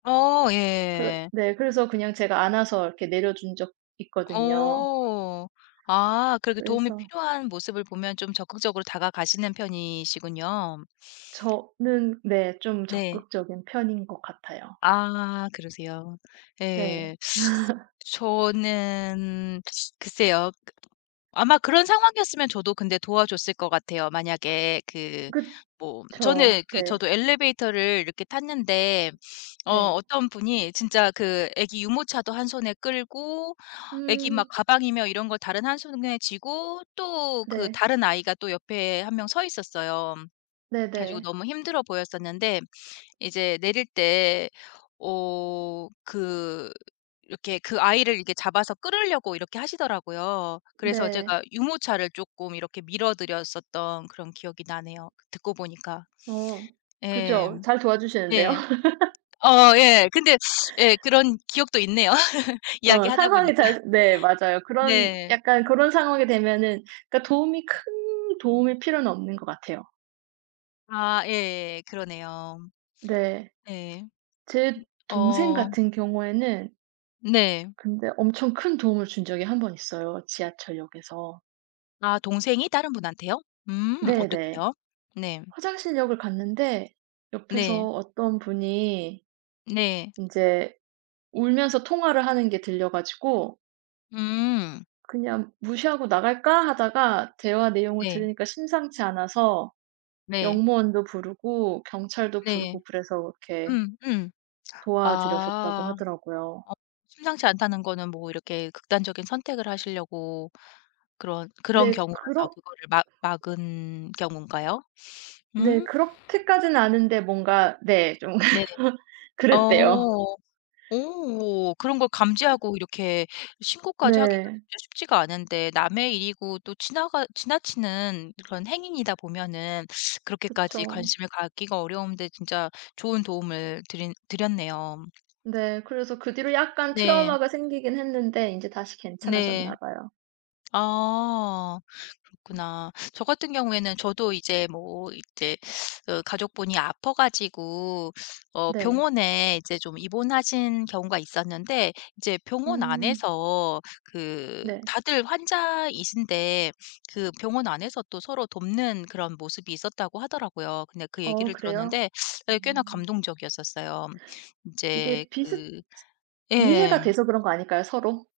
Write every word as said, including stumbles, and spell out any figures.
어 그래 예. 네 그래서 그냥 제가 안아서 이렇게 내려준 적 있거든요. 어. 아 그렇게 도움이 그래서 필요한 모습을 보면 좀 적극적으로 다가가시는 편이시군요. 저는 네 좀 네. 적극적인 편인 것 같아요. 아 그러세요? 네. 예. 저는 글쎄요. 그 아마 그런 상황이었으면 저도 근데 도와 줬을 것 같아요. 만약에 그 뭐 그쵸. 저는 그 네. 저도 엘리베이터를 이렇게 탔는데 어 네. 어떤 분이 진짜 그 애기 유모차도 한 손에 끌고 애기 막 음. 가방이며 이런 걸 다른 한 손에 쥐고 또 그 네. 다른 아이가 또 옆에 한 명 서 있었어요. 그래 가지고 네네. 너무 힘들어 보였었는데 이제 내릴 때 어 그 이렇게 그 아이를 이렇게 잡아서 끌려고 이렇게 하시더라고요. 그래서 제가 네. 유모차를 쪼끔 이렇게 밀어 드렸었던 그런 기억이 나네요, 그 듣고 보니까. 어 예. 그죠. 잘 도와 주시는데요. 예. 어 예. 근데 예 그런 기억도 있네요 어 이야기하다 상황이 보니까. 잘 네 맞아요. 그런 네. 약간 고런 상황이 되면은 그러니까 도움이 큰 도움일 필요는 없는 것 같아요. 아 예예 그러네요. 네. 네. 음 제 동생 어. 같은 경우에는 네. 근데 엄청 큰 도움을 준 적이 한 번 있어요 지하철역에서. 아 동생이 다른 분한테요? 음 네네. 어떻게요? 네. 화장실 역을 갔는데 네. 옆에서 어떤 분이 네. 인제 울면서 통화를 하는 게 들려 가지고 음. 그냥 '무시하고 나갈까.' 하다가 대화 내용을 네. 들으니까 심상치 않아서 네. 역무원도 부르고 경찰도 네. 부르고 그래서 이렇게 음 음. 도와 드렸었다고 아. 하더라고요. 어 심상치 않다는 거는 뭐 이렇게 극단적인 선택을 하시려고 그런 그런 네. 경우라서 그렇 그거를 막 막은 경우인가요? 네. 음. 그렇게까진 아닌데 뭔가 네 좀 네. 그랬대요. 어. 오 그런 걸 그 감지하고 이렇게 신고까지 하기가 네. 진짜 쉽지가 않은데 남의 일이고 또 지나가 지나치는 그런 행위이다 보면은 그렇게까지 그쵸. 관심을 갖기가 어려운데 진짜 좋은 도움을 드린 드렸네요. 네 그래서 그 뒤로 약간 네. 트라우마가 생기긴 했는데 인제 다시 괜찮아졌나 네. 봐요. 아 음. 그렇구나. 저 같은 경우에는 저도 이제 뭐 이제 그 가족분이 아파 가지고 어 네. 병원에 이제 좀 입원하신 경우가 있었는데 이제 병원 음. 안에서 그 네. 다들 환자이신데 그 병원 안에서 또 서로 돕는 그런 모습이 있었다고 하더라고요. 근데 그 어 얘기를 그래요? 들었는데 네 꽤나 음 감동적이었었어요. 이제 이게 비슷 그 슷 예. 이해가 돼서 그런 거 아닐까요 서로?